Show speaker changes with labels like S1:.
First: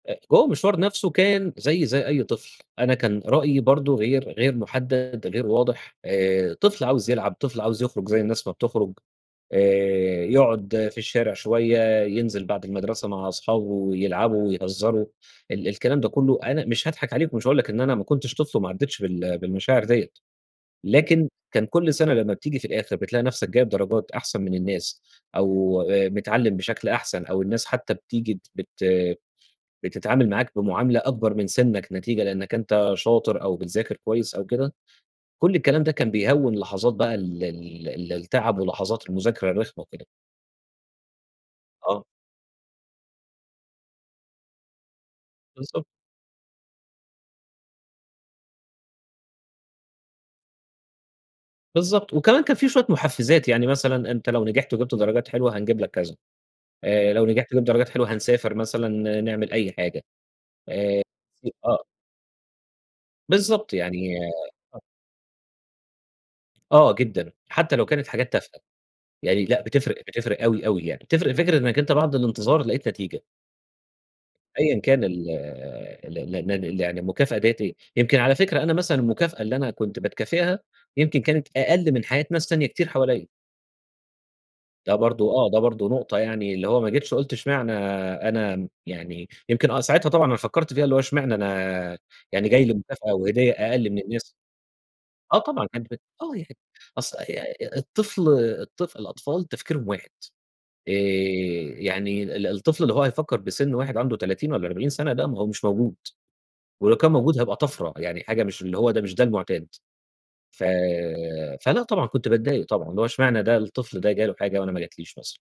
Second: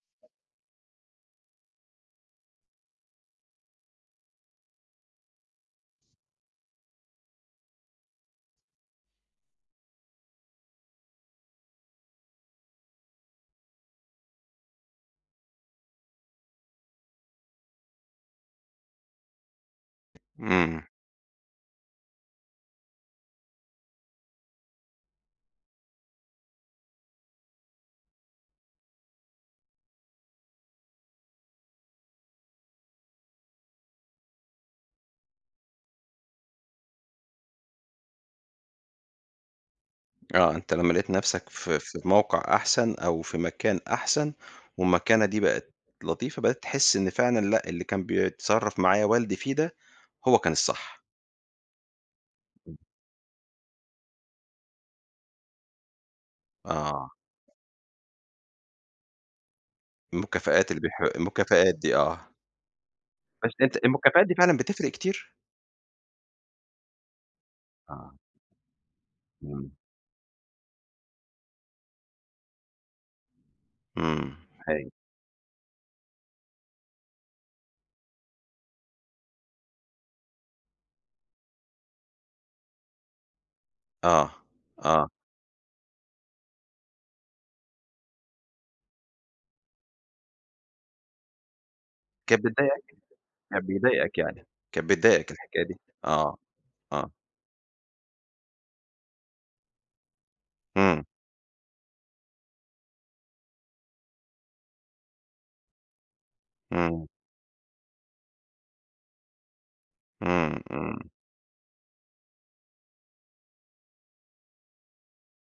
S1: آآ هو المشوار نفسه كان زيّي زي أي طفل. أنا كان رأيي برضه غير غير مُحدَّد، غير واضح، آآ طفل عاوز يلعب، طفل عاوز يخرج زي الناس ما بتخرُج، آآ يقعُد في الشارع شوية، ينزل بعد المدرسة مع أصحابه ويلعبوا ويهزّروا ال الكلام ده كُلّه، أنا مش هاضحك عليك ومش هاقول لك إن أنا ما كنتش طفل وما عدِّتش بال بالمشاعر ديّة،
S2: إمم.
S1: لكن كان كل سَنة لمّا بتييجي في الآخر بتلاقي نفسك جايب درجات أحسن من الناس أو أ متعلّم بشكل أحسن أو الناس حتّى بتييجي بت بتتعامل معاك بمعاملة أكبر من سِنّك نتيجة لإنّك أنت شاطر أو بتذاكر كويس أو كده، كل الكلام ده كان بيهوِّن لحظات بقى ال ال ال التَعَب ولحظات المذاكرة الرخمة وكده.
S2: آه. أنت لمّا لقيت نفسك في في
S1: آه.
S2: موقع أحسن أو في مكان أحسن والمكانة دي بقت
S1: بالضبط.
S2: لطيفة، بقيت تحِس إن فعلًا لأ، اللي كان بيتصرّف معايا والدي فيه ده، هو كان الصح.
S1: بالضبط. وكمان كان في
S2: إمم.
S1: شوية مُحفِّزات. يعني مثلًا أنت لو نجحت وجِبت درجات حلوة، هنجيب لك كذا،
S2: آه.
S1: آآ لو نجحت وجِبت درجات حلوة، هنسافر مثلًا نعمل أي حاجة
S2: المكافآت اللي بيح
S1: آآ ف
S2: المكافآت
S1: آه.
S2: دي آه. بس
S1: بالضبط.
S2: أنت
S1: يعني
S2: المكافآت دي فعلًا
S1: آه.
S2: بتفرق كتير؟
S1: آه جدًا، حتّى لو كانت
S2: آه.
S1: حاجات تافهة. يعني لأ
S2: إمم.
S1: بتفرق، بتفرق أوي، أوي يعني. بتفرق فكرة إنّك أنت بعد الانتظار لقيت نتيجة.
S2: إمم،
S1: أيًا
S2: حقيقي.
S1: كان ال ال ال ال ال يعني المكافأة ديّة إيه، يمكن على فكرة أنا مثلًا المكافأة اللي أنا كنت باتكافئها، يمكن كانت أقَل من حياة ناس تانية كتير حواليّا.
S2: آه.
S1: ده
S2: آه.
S1: برضه آه. ده برضه نقطة يعني اللي هو ما جِتش قُلت إشمعنى أنا م يعني يمكن آه ساعتها طبعًا أنا فكّرت فيها، اللي هو إشمعنى أنا
S2: كانت
S1: يعني جاي لي
S2: بتضايقك؟
S1: مكافأة وهدية
S2: كان
S1: أقَل من
S2: بيضايقك
S1: الناس.
S2: يعني. كانت بتضايقك
S1: آه
S2: الحكاية
S1: طبعًا.
S2: دي؟ آه.
S1: [unintelligible]
S2: آه.
S1: أص ي الطفل الطفل الأطفال تفكيرهم واحد. آآ
S2: إمم.
S1: يعني ال الطفل اللي هو هيفكّر بسِن واحد عنده 30 والّا 40 سَنة، لأ ما هو مش موجود. ولو
S2: إمم.
S1: كان موجود هيبقى طَفرة. يعني حاجة مش اللي هو ده مش ده المُعتاد.
S2: إمم،
S1: ف
S2: إمم.
S1: فلأ طبعًا كنت باتضايق طبعًا، اللي هو إشمعنى ده الطفل ده جاله حاجة وأنا ما جا تليش مثلًا؟